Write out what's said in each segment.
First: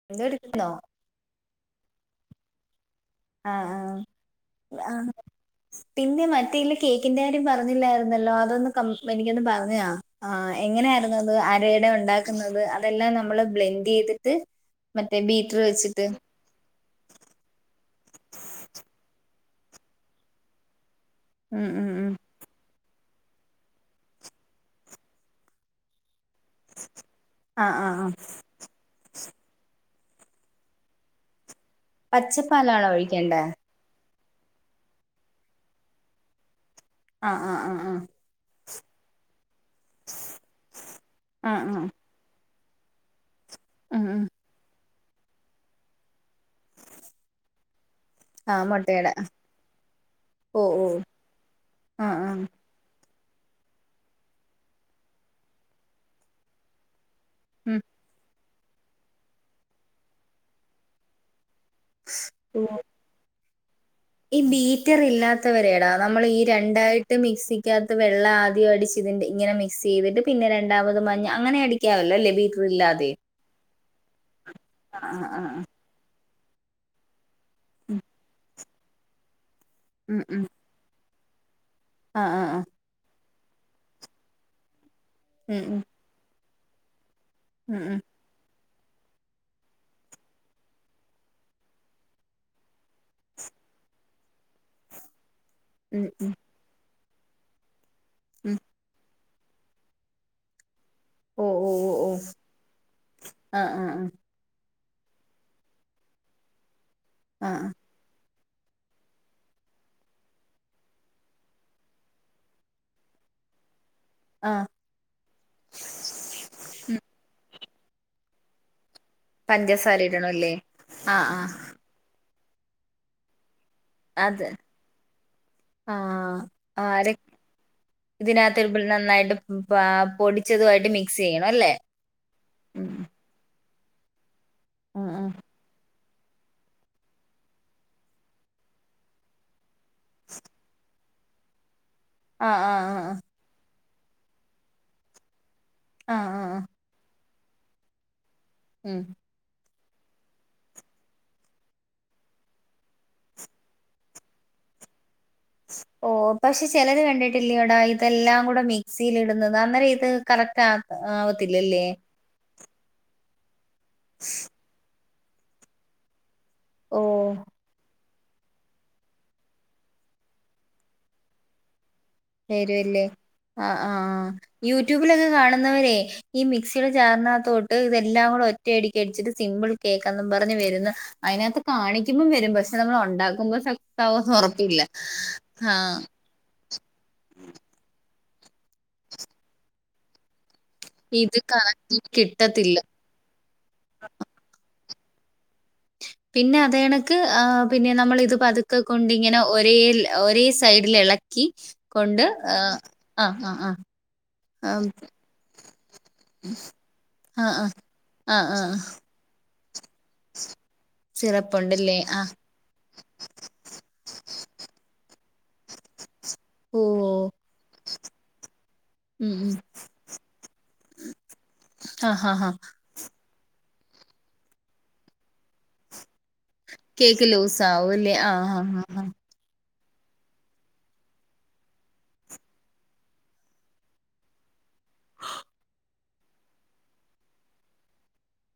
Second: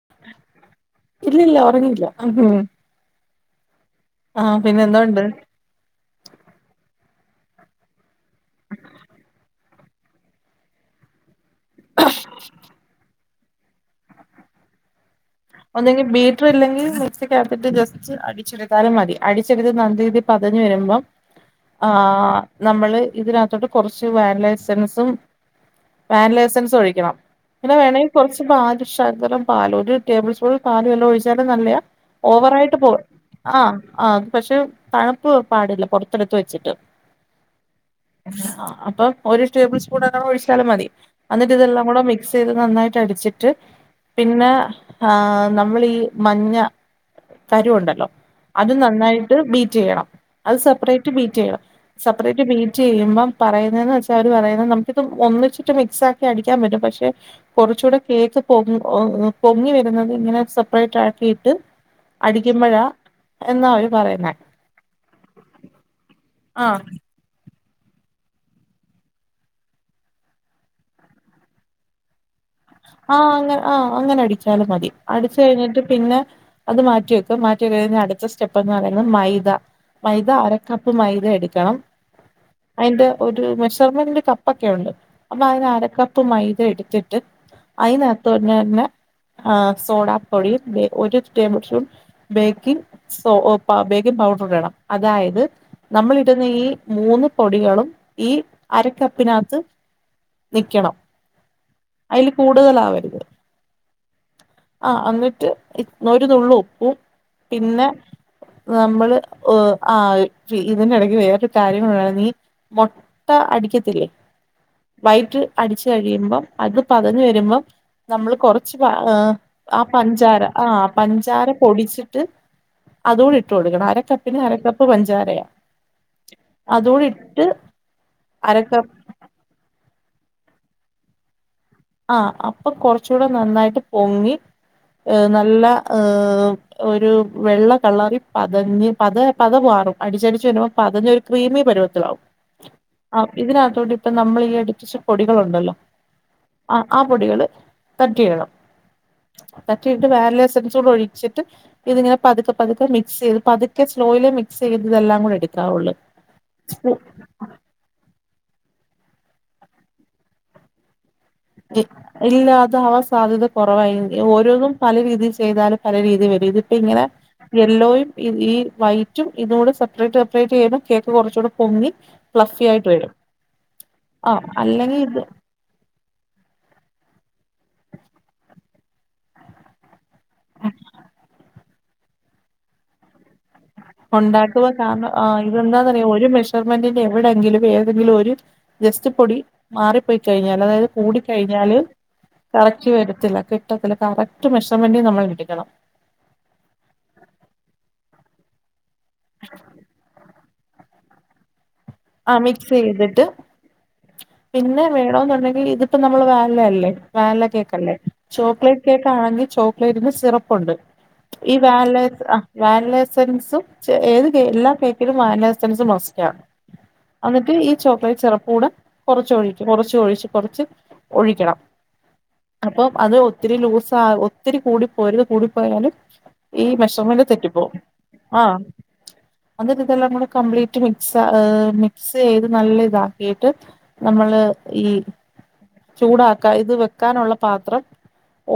[unintelligible] ഇല്ല ല്ല ഒറങ്ങില്ല ആഹ ഹ ആ എന്തോണ്ട് പിന്നെ മറ്റേല് കേക്കിന്റെ കാര്യം പറഞ്ഞില്ലായിരുന്നല്ലോ അതൊന്ന് ക എനിക്കൊന്ന് പർഞാ ആ എങ്ങനെയായിരുന്നു അത് പേട ഒണ്ടാക്കുന്നത് അതെല്ലാം നമ്മള് ബ്ലെൻഡെയ്ത്ട്ട് മറ്റേ ബീറ്റർ വെച്ചിട്ട് റ്റർല്ലെങ്കി മിക്സിടാത്ത്ട്ട് ജസ്റ്റ് അടിച്ചെടുത്താലും മതി അടിച്ചെടുത്ത് നല്ല രീതി പതഞ്ഞ് വെരുമ്പോ ഉം ആ ഉം ഉം നമ്മള് ഇതിനകത്തോട്ട് കൊർച്ച് വാൻലസെൻസും വാൻലാസ് ൻസ് ഒഴിക്കണം ആഹ് പിന്നെ ആഹ് വേണെങ്കി ആഹ് കൊർച്ച് പാലും ഷകലം പാലും ഒര് ടേബിൾ സ്പൂൺ പാല് വല്ലോം ഒഴിച്ചാലും നല്ല്യ ഓവറായിട്ട് പച്ചപ്പാലാണോ പോ ഒഴിക്കേണ്ടേ ആ ആ അത് പക്ഷെ തണുപ്പ് പാടില്ല പൊർത്ത്ട്ത്ത് വെച്ചിട്ട് ആ ആ ആ ആ അപ്പൊ ഒരു ടേബിൾ സ്പൂൺ അങ്ങനെ ഒഴിച്ചാലും മതി അന്ന്ട്ട് ആഹ് ആഹ് ഇതെല്ലാം ആഹ് കൂടെ മി ക്സെയ്ത് നന്നായിട്ട് അടിച്ചിട്ട് ഉം ഉം പിന്നെ ആ നമ്മളീ മഞ്ഞ തരുവൊണ്ടല്ലോ ആഹ് അത് മുട്ടയുടെ നന്നായിട്ട് ബീറ്റെയ്യണം അത് ഓ ഓ സെപ്പറേറ്റ് ബീറ്റെയ്യണം ആഹ് സെപ്പറേറ്റ് ആഹ് ബീറ്റ് റ്റെയ്യുമ്പം പറയ്ന്നെന്ന് വെച്ചാ അവര് പറയുന്നത് നമുക്കിത് ഒന്നിച്ചിട്ട് മിക്സാക്കി അടിക്കാൻ പറ്റും പക്ഷെ ഉം കുറച്ചൂടെ കേക്ക് പൊ പൊങ്ങി വരുന്നത് ഇങ്ങനെ സെപ്പറേറ്റ് ആക്കിയിട്ട്. ഓ അടികുമ്പഴ എന്ന അവര് [unintelligible] ഈ ബീറ്റർ ഇല്ലാത്തവരെടാ നമ്മൾ ഈ ആഹ് രണ്ടായി [unintelligible] [unintelligible] മിക്സികാത്ത് വെള്ളവാദ്യം അടിച്ച് ഇങ്ങനെ മിക്സ്‌ ചെയ്തിട്ട് പിന്നെ രണ്ടാമത് മഞ്ഞാ [unintelligible] [unintelligible] ബീറ്റർ ഇല്ലാതേം ആ അങ്ങനെ ആ അങ്ങനെ അടിച്ചാലും മതി അടിച്ച് ആഹ് കഴിഞ്ഞിട്ട് പിന്നെ അത് മാറ്റി [unintelligible] [unintelligible] അടുത്ത സ്റ്റെപ്പ് എന്ന് പറയുന്നത് മൈദ മൈദ അരക്കപ്പ് മൈദ എടുക്കണം. ആ ആ ആ അതിന്റെ ഒരു മെഷർമെന്റ് കപ്പ ഒക്കെ ഉണ്ട് അപ്പൊ ഉം അതിന് ഉം അരക്കപ്പ് മൈദ എടുത്തിട്ട്. ഉം ഉം [unintelligible] തന്നെ ആ സോഡാ പൊടി ഒരു ടേബിൾ സ്പൂൺ. ബേക്കിംഗ് സോ ഒ പ ബേക്കിംഗ് പൗഡർ വേണം. അതായത് ഉം നമ്മൾ ഉം ഇടുന്ന ഈ മൂന്ന് പൊടികളും ഈ ഉം അര [unintelligible] പ്പിന്നെ അകത്ത് നിൽക്കണം ഓ ഓ ഓ ഓ കൂടുതലാവരുത് ആഹ് ആഹ് ആ എന്നിട്ട് ഒരു നുള്ളു ഉപ്പും. ആഹ് പിന്നെ നമ്മള് ഒ ആ ഇതിനി ഇടയ്ക്ക് വേറൊരു കാര്യം [unintelligible] മൊട്ട അടിക്കത്തില്ലേ. ആ വൈറ്റ് അടിച്ചു കഴിയുമ്പം അത് പതഞ് വരുമ്പം നമ്മൾ കുറച്ച് [unintelligible] ആ പഞ്ചസാര പഞ്ചാര ഇടണല്ലേ ആ ആഹ് പഞ്ചാര ആഹ് പൊടിച്ചിട്ട് അതോടി ഇട്ട് കൊടുക്കണം അര [unintelligible] കപ്പിന് അത് അരകപ്പ് പഞ്ചാരയ ആഹ് ആരെ അതോടിട്ട് ഇതിനകത്ത് [unintelligible] നന്നായിട്ട് ആ പൊടിച്ചതുമായിട്ട് മിക്സ് ചെയ്യണം അല്ലേ. ആ അപ്പൊ ഉം കുറച്ചുകൂടെ നന്നായിട്ട് പൊങ്ങി എ ആഹ് നല്ല ഏ ഒരു വെള്ള കളറി പതഞ്ഞ് പത പത മാറും അടിച്ചടിച്ച് വരുമ്പോ പതഞ് ഒരു ക്രീമി പരുവത്തിലാവും. ആ ആ ആ ആ ആ ഇതിനകത്തോടി ഇപ്പം നമ്മൾ ഈ അടിച്ച പൊടികളുണ്ടല്ലോ. ആ ആ ആ ആ ആ പൊടികള് തട്ടി ഇടണം ഉം തട്ടിയിട്ട് വാനില എസ്സെൻസ് കൂടെ ഒഴിച്ചിട്ട്. ഇതിങ്ങനെ പതുക്കെ പതുക്കെ മിക്സ് ചെയ്ത് പതുക്കെ സ്ലോലി മിക്സ് ചെയ്ത് ഇതെല്ലാം കൂടെ [unintelligible] ഓ പക്ഷെ ചിലത് കണ്ടിട്ടില്ലോടാ [unintelligible] [unintelligible] കൂടെ മിക്സിൽ ഇടുന്നത് അന്നേരം ഇത് [unintelligible] ഇല്ലാ അതാവാൻ സാധ്യത കുറവായി ഓരോന്നും പല രീതിയിൽ [unintelligible] പല രീതി വരും ഇതി ഇപ്പൊ ഇങ്ങനെ ഓഹ് യെല്ലോയും ഈ വൈറ്റും ഇതൂടെ സെപ്പറേറ്റ് സെപ്പറേറ്റ് ചെയ്താ കേക്ക് കുറച്ചൂടെ പൊങ്ങി ഫ്ലഫി ആയിട്ട് വരുവല്ലേ വരും ആ ആ ആ അല്ലെങ്കിൽ ഇത് യൂട്യൂബിലൊക്കെ കാണുന്നവരെ ഈ മിക്സുടെ ജാറിനകത്തോട്ട് ഇതെല്ലാം കൂടെ ഒറ്റയടിക്ക് അടിച്ചിട്ട് സിമ്പിൾ കേക്കാന്നും പറഞ്ഞു [unintelligible] അതിനകത്ത് കാണിക്കുമ്പോം വരും പക്ഷെ നമ്മൾ ഉണ്ടാക്കുമ്പോ [unintelligible] ഉണ്ടാക്കുക ഉറപ്പില്ല കാരണം ആ ആഹ് ഇതെന്താന്നറിയോ ഒരു [unintelligible] [unintelligible] എവിടെങ്കിലും ഏതെങ്കിലും ഒരു ജസ്റ്റ് പൊടി മാറിപ്പോയി കഴിഞ്ഞാൽ അതായത് ഇത് കൂടിക്കഴിഞ്ഞാല് കറക്റ്റ് കിട്ടത്തില്ല കറക്റ്റ് വരത്തില്ല. [unintelligible] കറക്റ്റ് മെഷർമെന്റി നമ്മൾ എടുക്കണം പിന്നെ അദേ കണക്ക് ആ പിന്നെ നമ്മൾ ഇത് പതുക്കെ കൊണ്ട് ഇങ്ങനെ ഒരേ [unintelligible] [unintelligible] ഇളക്കി കൊണ്ട് ആ മിക്സ് ഉം ചെയ്തിട്ട് ആ ആ ആ പിന്നെ വേണൊന്നുണ്ടെങ്കിൽ ഇത്പ്പോ നമ്മള് വാനിലയല്ലേ വാനില ആഹ് ആഹ് കേക്കല്ലേ. ആഹ് ആഹ് ചോക്ലേറ്റ് കേക്കാണെങ്കിൽ ചോക്ലേറ്റിന്റെ സിറപ്പുണ്ട്. ഈ സിറപ്പുണ്ടല്ലേ വാനില ആഹ് [unintelligible] വാനില എസൻസും. [unintelligible] ഏത് [unintelligible] എല്ലാ കേകിലും വാനില എസ്സെൻസ് മാസ്റ്റാ. ഓഹ് അന്നിട്ട് ഈ ചോക്ലറ്റ് സെറപ് കൂടെ ഉം കൊറച്ച് ഉം ഒഴിക്ക് കുറച്ച്ഒഴിച്ച്കൊറച്ച് ഒഴിക്കണം ആഹ് ആഹ് അപ്പം അത് ഒത്തിരി ലൂസാ ഒത്തിരി കൂടി പൊരു കൂടിപ്പോയാലും ഈ മെസര്മെന്റ് കേക്ക് ലൂസ് തെറ്റിപ്പോവും ആവുംല്ലേ ആ ആഹ് ആഹ് ആഹ് ആഹ് അത് ഇതെല്ലാം കൂടെ കംപ്ലീറ്റ് മിക്സമിക്സ്യ്ത് നല്ല ഇതാക്കിയിട്ട് നമ്മള് ഈ ചൂടാക്കാ ഇത് വെക്കാനുള്ള പാത്രം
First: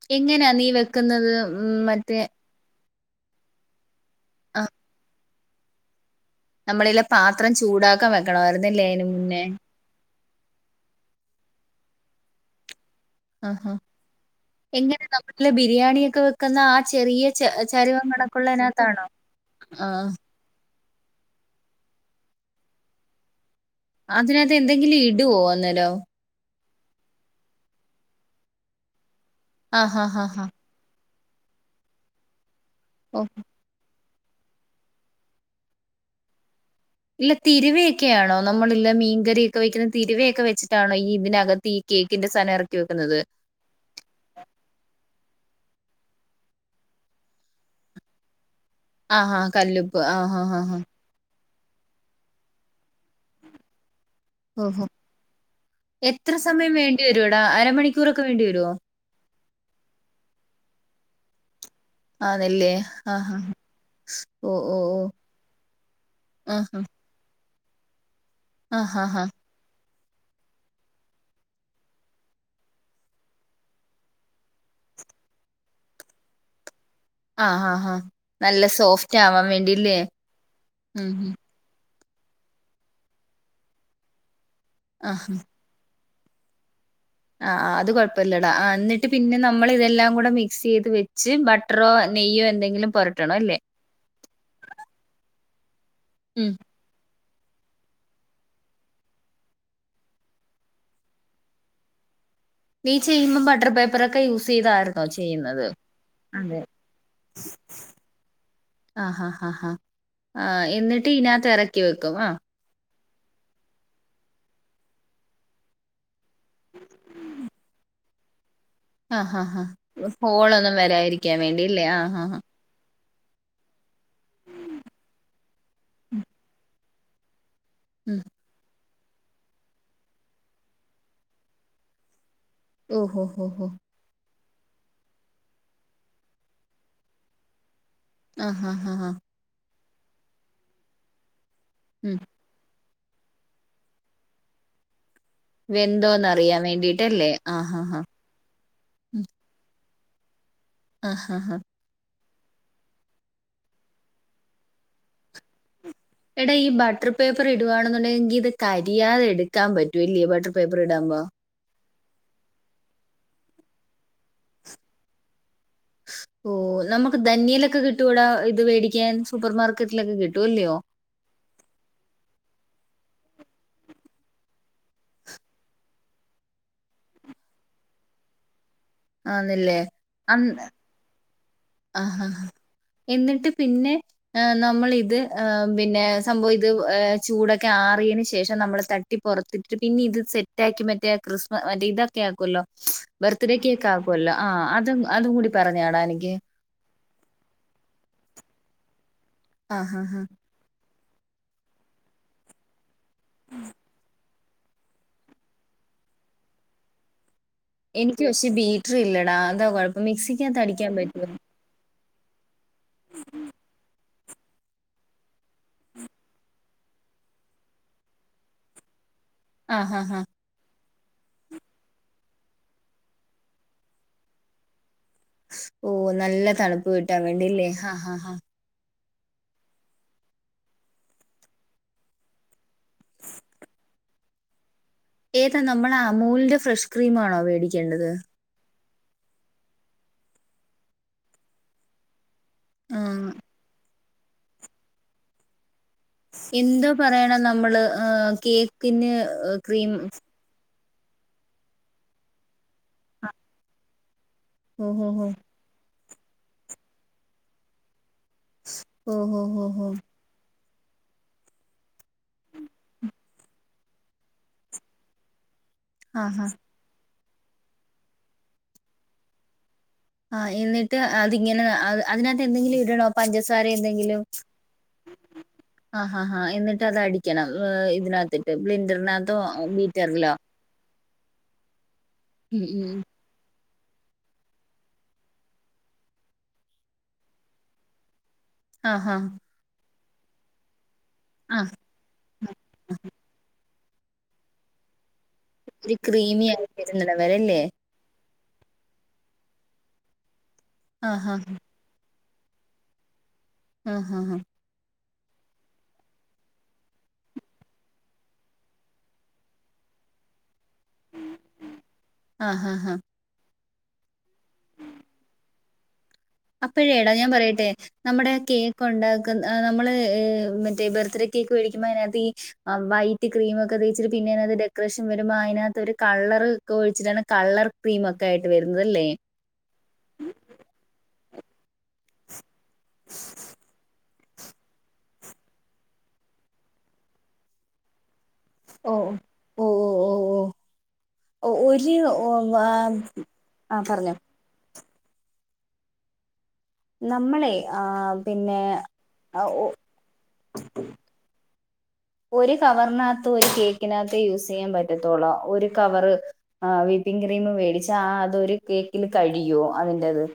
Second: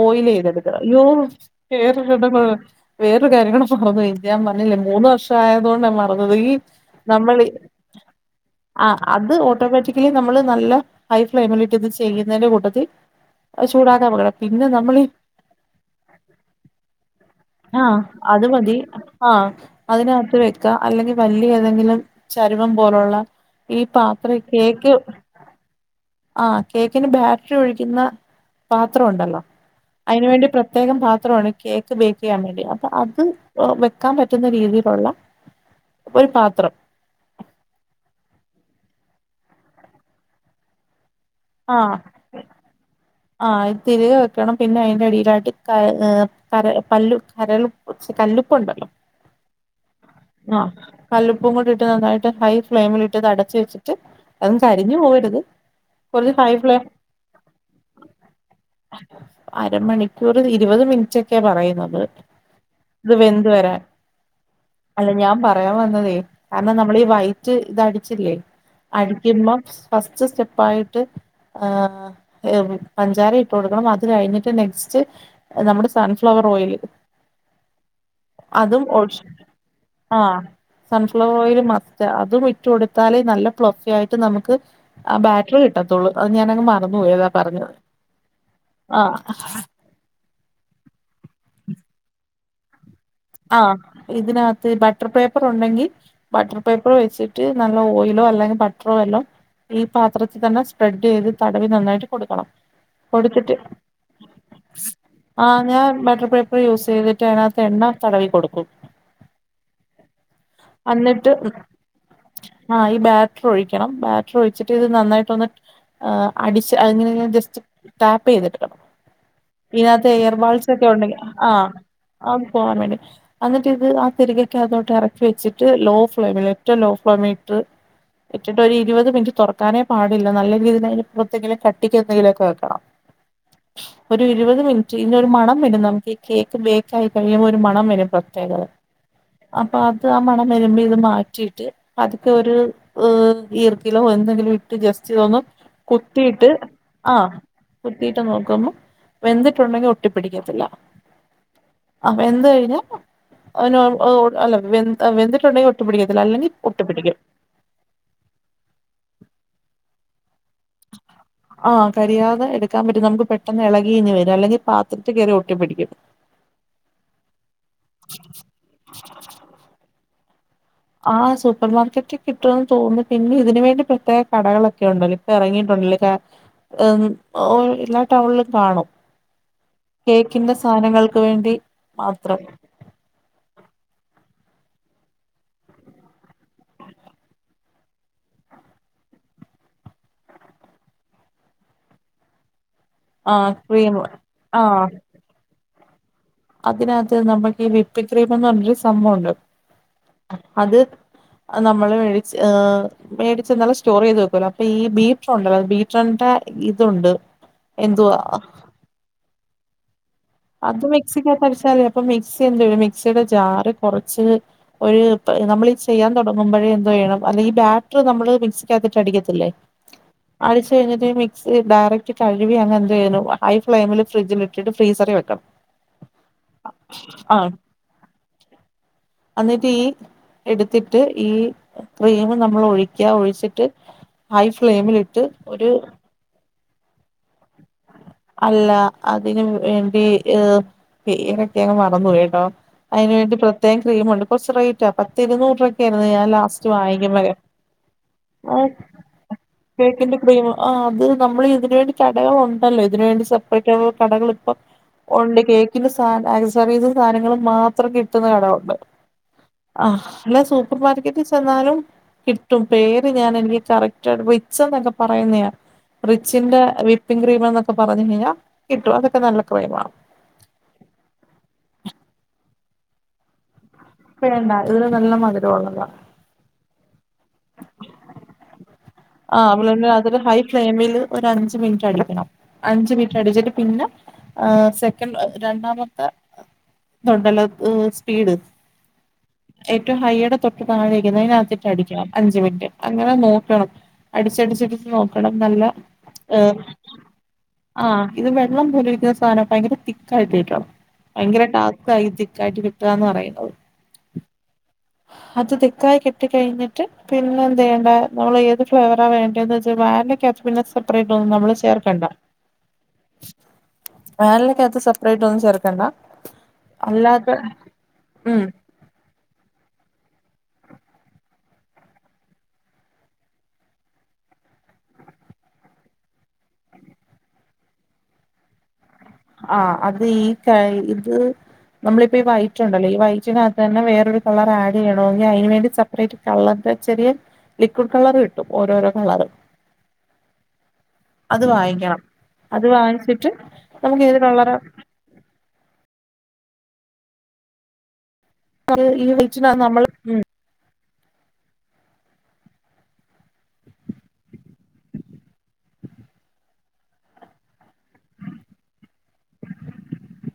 ഓയി ല് എങ്ങനെയാ നീ യ്തെട്ക്ക യോ വെക്കുന്നത് ഉം മറ്റേ [unintelligible] വേറൊരു കാര്യം കടെ മറന്നു പൊയ് ഇത് ഞൻ ആഹ് പറഞ്ഞില്ലേ മൂന്ന് വർഷ ആയതോ ണ്ട് മറന്നുപോയിഈ നമ്മളിലെ നമ്മളി പാത്രം ചൂടാക്കാൻ വെക്കണമായിരുന്നല്ലേ ആ അയിന് അത് മുന്നേ ഓട്ടോമേറ്റിക്ക് തീ നമ്മള് നല്ല ഹൈ ഫ്ലെയ് മിലിട്ട് ഇത് ചെയ്യ് ന്നതിന്റെ കൂട്ടത്തിൽ ആഹ് ആഹ് ചൂടാക്കാൻ വെക്കണം പിന്നെ എങ്ങനെ നമ്മള് ബിരിയാണി ഒക്കെ വെക്കുന്ന ആ ചെറിയ ച ആ ചരുവം അത് മതി കണക്കുള്ളതിനകത്താണോ ആ ആഹ് അതിനകത്ത് വെ കഅല്ലെങ്കിവലിയ ഏതെങ്കിലും ചരുവം പോലുള്ള ഈ പാത്ര അതിനകത്ത് കേക്ക് എന്തെങ്കിലും ഇടുവോ അന്നേരം ആ കേക്കിന് ബാറ്റ്റി ഒഴിക്കുന്ന പാത്രം ഉണ്ടല്ലോ ആഹ് ആഹ് അയി ന് ആഹ് വേണ്ടി ആഹ് പ്രത്യേക പാത്രണ് കേക്ക് ബേക്ക് ചെയ്യാൻ വേണ്ടി അപ്പൊ അത് ഓഹ് വെക്കാൻ പറ്റുന്ന രീതിലുള്ള ഒരു പാത്രം ഇല്ല തിരുവയൊക്കെയാണോ നമ്മളല്ല മീൻകറിയൊക്കെ വെക്കുന്ന തിരുവയൊക്കെ വെച്ചിട്ടാണോ ഈ ഇതിനകത്ത് തീ കേക്കിന്റെ സാനംഇറക്കി വെക്കുന്നത് ആഹ്ത്തിരികെ വെക്കണം പിന്നെ അതിന്റെടിയിലായിട്ട് ക - കര പല്ലു കരളുംകൊച്ച് കല്ലുപ്പ് ണ്ടല്ലോ ആഹ ആ കല്ലുപ്പ് ആ ഹ ആആ ആ കല്ലുപ്പും കൂടി ഇട്ട് നന്നായിട്ട് ഹൈ ഫ്ലെമില് ട്ട് അടച്ച് വെച്ചിട്ട് അതും ഓഹോ കരിഞ്ഞ് പോവരുത് എത്ര കുറച്ച് ഹൈ സമയം ഫ്ലെയിം വേണ്ടിവരോടാ അരമണിക്കൂറൊക്കെ വേണ്ടി വരോ അരമണിക്കൂർ ഇരുവത് മിൻ റ്റൊക്കെ പറയുന്നത് ആ നല്ലേ ഇത് ആഹ് ആഹ വെന്ത് വരാൻ ഓ ഓ അല്ല ഞാൻ പറയാൻ വന്നതേ കാരണം ആഹ് നമ്മളീ ഈ വൈ ഇതടിച്ചില്ലേ ആഹ് ആഹ് ആഹ് അടിക്കുമ്പോ ഫസ്റ്റ് സ്റ്റെപ്പായിട്ട്.. ഏ പഞ്ചാര ഇട്ട് കൊടുക്കണം അത് കഴിഞ്ഞിട്ട് നെക്സ്റ്റ് നമ്മുടെ സൺഫ്ലവർ ഓയില് ആഹ് ആഹ് ആഹ് നല്ല അതും സോഫ്റ്റ് ഒഴിച്ച് ആവാൻ വേണ്ടില്ലേ ആഹ ഉം ഉം സൺഫ്ലവർ ഓയില് മാത്രം അതും ഇട്ട് കൊടുത്താലേ നല്ല പ്ലഫീ ആയിട്ട് നമുക്ക് ആ ആഹ് ബാറ്ററി കിട്ടും കിട്ടത്തൊള്ളൂ അത് ഞാനങ് മറന്ന് പോയി അതാ ആ് അത് കുഴപ്പമില്ലടാ എന്നിട്ട് പിന്നെ നമ്മൾ ഇതെല്ലാം കൂടെമി മിക്സ് ചെയ്ത് വെച്ച് ബട്ടറോ നെയ്യോ എന്തെങ്കിലും പോര ആ ഇതിനകത്ത് ബട്ടർ പേപ്പർ ഉണ്ടെങ്കിൽ ഉം ബട്ടർ പേപ്പർ [unintelligible] വെച്ചിട്ട് നല്ല ഓയിലോ അല്ലെങ്കിൽ ബട്ടറോ വല്ലോം ഈ പാത്രത്തിൽ തന്നെ സ്പ്രെഡ് ചെയ്ത് തടവി നന്നായിട്ട് കൊടുക്കണം നീ ചെയ്യുമ്പോ കൊടുത്തിട്ട് ബട്ടർ പേപ്പറൊക്കെ യൂസ് ചെയ്തായിരുന്നോ ആഹ ചെയ്യുന്നത് ഞാൻ ബട്ടർ പേപ്പർ അതെ. യൂസ് ചെയ്തിട്ട് തിനകത്ത് എണ്ണ തടവി കൊടുക്കും ആ ഹാ ഹാ ഹാ ആ എന്നിട്ട് ഇതിനകത്ത് ഇറക്കി വെക്കും ആ ആഹ ഈ ബാറ്ററി ഒഴിക്കണം ബാറ്ററി ഒഴിച്ചിട്ട് ഇത് നന്നായിട്ടൊന്ന് അടിച്ച് അങ്ങനെ ജസ്റ്റ് ടാപ്പ് ചെയ്തെടുക്കണം ആഹ് ആഹ് ഇതിനകത്തെ ആഹ് എയർബാൾസ് ഹോളൊന്നും ഒക്കെ ഉണ്ടെങ്ക വരാതിരിക്കാൻ വേണ്ടില്ലേ ആഹ് പോകാൻ വേണ്ടി എന്നിട്ട് ഇത് ആ തിരികൊക്കെ അതോട്ട് ഇറക്കി വെച്ചിട്ട് ലോ ഫ്ലെയിമിൽ ലോ ഫ്ലോമീറ്റർ ഉം വെച്ചിട്ട് ഒരു ഇരുപത് മിനിറ്റ് തുറക്കാനേ പാടില്ല നല്ല രീതില് പുറത്തെങ്കിലും കട്ടിക്കക്ക് എന്തെങ്കിലൊക്കെ വെക്കണം ഓഹോ ഓ ഹ ഒരു ഇരുപത് മിനിറ്റ് ഇന്ന ഒരു മണം വരും നമുക്ക് ഈ കേക്ക് ബേക്ക് ആയി കഴിയുമ്പോ ഒരു മണം വരും പ്രത്യേകത ആഹ് ആഹ് ആഹ് ആഹ് അപ്പൊ അത് ആഹ് മണം വരുമ്പ ഇത് മാറ്റിയിട്ട് ഉം പതുക്കെ ഒരു ഹ് ഈർക്കിലോ എന്തെങ്കിലും ഇട്ട് ജസ്റ്റ് തോന്നോ വെന്തോന്ന് അറിയാൻ വേണ്ടിട്ടല്ലേ ആഹ് ആഹ് ആഹ് എട്ട് നോക്കുമ്പോ വെന്തിട്ടുണ്ടെങ്കിൽ ഒട്ടിപ്പിടിക്കത്തില്ല ആഹ് ഹാ അഹ് വെന്ത് കഴിഞ്ഞ അല്ല വെന്തിട്ടുണ്ടെങ്ക ഒട്ടി പിടിക്കല്ല അ എടാ ഈ ബാട്ടർ പേപ്പർ പേപ്പർ ഇടുകവാണെന്നുണ്ടെങ്കിൽ ഇത് കരിയാതെടുക്കാൻ പറ്റുവല്ലേ ബട്ടർ പേപ്പർ ഇടുബോ ആഹ് കരിയാതെ എടുക്കാൻ പറ്റും നമുക്ക് പെട്ടെന്ന് ഇളകി ഇങ്ങ് വരും അല്ലെങ്കിൽ പാത്രത്തി കയറി ഒട്ടി പിടിക്കും ഓ നമുക്ക് ധന്യലൊക്കെ കിട്ടൂടാ ഇത് വേടിക്കാൻ സൂപ്പർ മാർക്കറ്റിലൊക്കെ കിട്ടുവല്ലയോ ആഹ് സൂപ്പർ മാർക്കറ്റ് കിട്ടുമന്ന് തോന്നുന്നു പിന്നെ ഇതിന് വേണ്ടി പ്രത്യേക കടകളൊക്കെ ഉണ്ടല്ലോ ഇറങ്ങിയിട്ടുണ്ടല്ലോ എം ഓ എല്ലാ ടൗണിലും കാണും ആന്നല്ലേ കേക്കിൻ്റെ സാധനങ്ങൾക്ക് വേണ്ടി ആഹാ മാത്രം എന്നിട്ട് പിന്നെ നമ്മളിത് പിന്നെ സംഭവം ഇത് ചൂടെ ആറിയതിനന് ശേഷം നമ്മൾ തട്ടി പുറത്തിട്ട് പിന്നെ ഇത് സെറ്റാക്കി മറ്റേ ക്രിസ്മസ് മറ്റേ ഇതൊക്കെ കേക്കുമല്ലോ ആ ബർത്ത്ഡേ കേക്ക് ക്രീം ആക്കുമല്ലോ ആഹ് അതും അതും കൂടി പറഞ്ഞാടാ എനിക്ക് അതിനകത്ത് നമ്മൾക്ക് ഈ വിപ്പിക്രീംന്ന് പറഞ്ഞൊരു സംഭവുണ്ട് ആഹ് [unintelligible] അത് നമ്മള് മേടിച്ച് ഏ മേടച്ച് എന്നാലും സ്റ്റോർ ചെയ്ത് വെക്കല്ലോ അപ്പൊ ഈ ബീട്രണ്ടല്ലോ ബീട്രോന്റെ ഇതുണ്ട് എന്തുവാ എനിക്ക് പക്ഷേ ബീറ്റർ ഇല്ലടാ അതാ കൊഴപ്പം മിക്സിക്കാത്ത് അടിക്കാൻ പറ്റോ ല്ലേ അപ്പൊ മിക്സി എന്ത് മിക്സിയുടെ ജാറ് കുറച്ച് ഒരു നമ്മള് ചെയ്യാൻ തുടങ്ങുമ്പഴ എന്തോ ചെയ്യണം അല്ലെ ഈ ബാറ്റർ നമ്മള് മിക്സിക്കാത്തിട്ട് അടിക്കത്തില്ലേ ആഹ് ഹ ഹ അടിച്ച് കഴിഞ്ഞിട്ട് മിക്സി ഡയക്റ്റ് കഴുകി അങ്ങന എന്ത് ചെയ്യുന്നു ഹൈ ഫ്ലെയിമ ഫ്രിഡ്ജിലിട്ടിട്ട് ഫ്രീസറി വെക്കണം ഓ നല്ല തണുപ്പ് കിട്ടാൻ ആഹ് വേണ്ടില്ലേ ആഹ് ഹ ഹ എന്നിട്ട് ഈ എടുത്തിട്ട് ഈ ക്രീം നമ്മൾ ഒഴിക്ക ഒഴിച്ചിട്ട് ഹൈ ഫ്ലേമിലിട്ട് ഏതാ നമ്മള് അമൂലിന്റെ ഫ്രഷ് ക്രീംമാണോ മേടിക്കേണ്ടത് അല്ല അതിന് വേണ്ടി ഏഹ് പേരൊക്കെ അങ്ങ് മറന്ന് പോയിട്ടോ ആ അതിന് വേണ്ടി പ്രത്യേകം ക്രീമുണ്ട് കുറച്ച് റേറ്റാ പത്ത് ഇരുന്നൂറ് രൂപ ക്കേര്ന്ന് ഞാൻ ലാസ്റ്റ് എന്തോ വാങ്ങികുമ്പഴ് പറയണം നമ്മള് ആ, ഏഹ് കേക്കിന് ക്രീം കേക്കിന്റെ ക്രീമ് ആഹ് അത് നമ്മള് ഇതിന് വേണ്ടി കടകൾ ഉണ്ടല്ലോ ഇതിന് വേണ്ടി സെപ്പറേറ്റ് ആഹ് കടകൾ ഇപ്പൊ ഓഹോ ഹോ ഉണ്ട് കേക്കിന്റെ സാന അസസറീസ് സാധനങ്ങള് മാത്രം കിട് ട്ടുന്ന കട ഒണ്ട് ഓ ഹോ ഹോ ഹോ ആഹ് അല്ലേ സൂപ്പർ മാർക്കറ്റി ചെന്നാലും കിട്ടും പേര് ഞാൻ എനിക്ക് കറക്റ്റ് ആയിട്ട് റിച്ചെന്നൊക്കെ പറയുന്നയാ ആ ഹാ റിച്ചിന്റെ വിപ്പിംഗ് ക്രീം എന്നൊക്കെ പറഞ്ഞു കഴിഞ്ഞാ കിട്ടും അതൊക്കെ നല്ല ക്രീമാ ആഹ് എന്നിട്ട് അതിങ്ങനെ അത് അതിനകത്ത് എന്തെങ്കിലും ഇടണോ പഞ്ചസ് സരേ എന്തെങ്കിലും വേണ്ട ഇതിന് നല്ല മധുരമുള്ളതാ ആഹ് ആഹാ എന്നിട്ട് അതടിക്കണം ഇതിനാത്തിട്ട് ബ്ലിന്റെറിനകത്തോ ആഹ് അവള് അതൊരു ബീറ്ററിലോ ഹൈ ഫ്ലെയിമില് ഒര് അഞ്ച് മിനിറ്റ് അടിക്കണം ഉം ഉം അഞ്ച് ഉം. മിനിറ്റ് അടിച്ചിട്ട് പിന്ന ആഹ് സെക്കൻഡ് ആഹ് രണ്ടാമത്തെതുണ്ടല്ലോ ഏഹ് സ്പീഡ് ആഹ് ആഹ് ഏറ്റവും ഹൈയുടെ തൊട്ട് താഴേക്ക് ആ അതിനകത്തിട്ട് അടിക്കണം അഞ്ചു മിനിറ്റ് അങ്ങനെ നോക്കണം അടിച്ചടിച്ചിടിച്ച് നോക്കണം നല്ല ഒരു ക്രീമി ഏഹ് ആയി വരുന്നിടം വരെ അല്ലേ ആഹ് ഇത് വെള്ളം പോലെ ഇരിക്കുന്ന സാധനം ഭയങ്കര തിക്കായിട്ട് ഇരിക്കണം ആഹാ ഭയങ്കര ടാസ് സ്ക്കാ ഈ തിക്കായിട്ട് കിട്ടാന്ന് പറയുന്നത് ആഹ് ആഹ് ആഹ് അത് തിക്കായി കിട്ടി കഴിഞ്ഞിട്ട് പിന്നെ എന്ത് ചെയ്യേണ്ടെ നമ്മള് ഏത് ഫ്ലേവറാ വേണ്ടന്ന് വെച്ചാ വാനിലക്കാത്ത് പിന്നെ സെപ്പറേറ്റ് ഒന്നും നമ്മള് ചേർക്കണ്ട ആഹാ ഹാ വാനിലയ്ക്കാത്ത് സെപ്പറേറ്റ് ഒന്നും ചേർക്കണ്ട അപ്പോഴേ എടാ അല്ലാത്ത ഞാൻ പറയട്ടെ നമ്മുടെ ഉം കേക് ക്കൊണ്ടാക്കുന്ന ആഹ് നമ്മള്ഏഹ് മറ്റേ ബർത്ത്ഡേ കേക്ക് മേടിക്കുമ്പോ അതിനാത്ത് ഈ ആഹ് വൈറ്റ് ക്രീമൊക്കെ തേയ്ച്ചിട്ട് പിന്നെ അതിനകത്ത് ഡെക്കറേഷൻ വരുമ്പോ അതിനകത്ത് ഒരു കളറ് ഒക്കെ ഒഴിച്ചിട്ടാണ് കളർ ക്രീമൊക്ക ആയിട്ട് വരുന്നതല്ലേ ആഹ് അത് ഈ കൈ ഇത് നമ്മളിപ്പോ ഈ വൈറ്റുണ്ടല്ലോ ഈ വൈറ്റിനകത്ത് തന്നെ വേറൊരു കളറ് ആഡ് ചെയ്യണ് ണോങ്കി അയിന് വേണ്ടി സെപ്പറേറ്റ് കളർടെ ചെറിയ ലിക്വിഡ് കളർ കിട്ടും ഓരോരോ കളറ് ഓഹ് ഓഹ് ഓഹ് അത് ഓഹ് ഓഹ് ഒരു വാങ്ങിക്കണം വാ ആഹ് പറഞ്ഞോ കളറ് നമ്മളെ ആഹ് പിന്നെ ഈ ആഹ് വൈറ്റിനകത്ത് ഓ നമ്മള് ഒരു കവറിനത്ത് ഒരു കേക്കിനകത്തെ യൂസ് ചെയ്യാൻ പറ്റത്തുള്ളോ ഒരു കവറ് ആഹ് വിപ്പിങ് ക്രീംമ് മേടിച്ച ആഹ് അതൊരു കേക്കില് കഴിയോ അതിന്റത്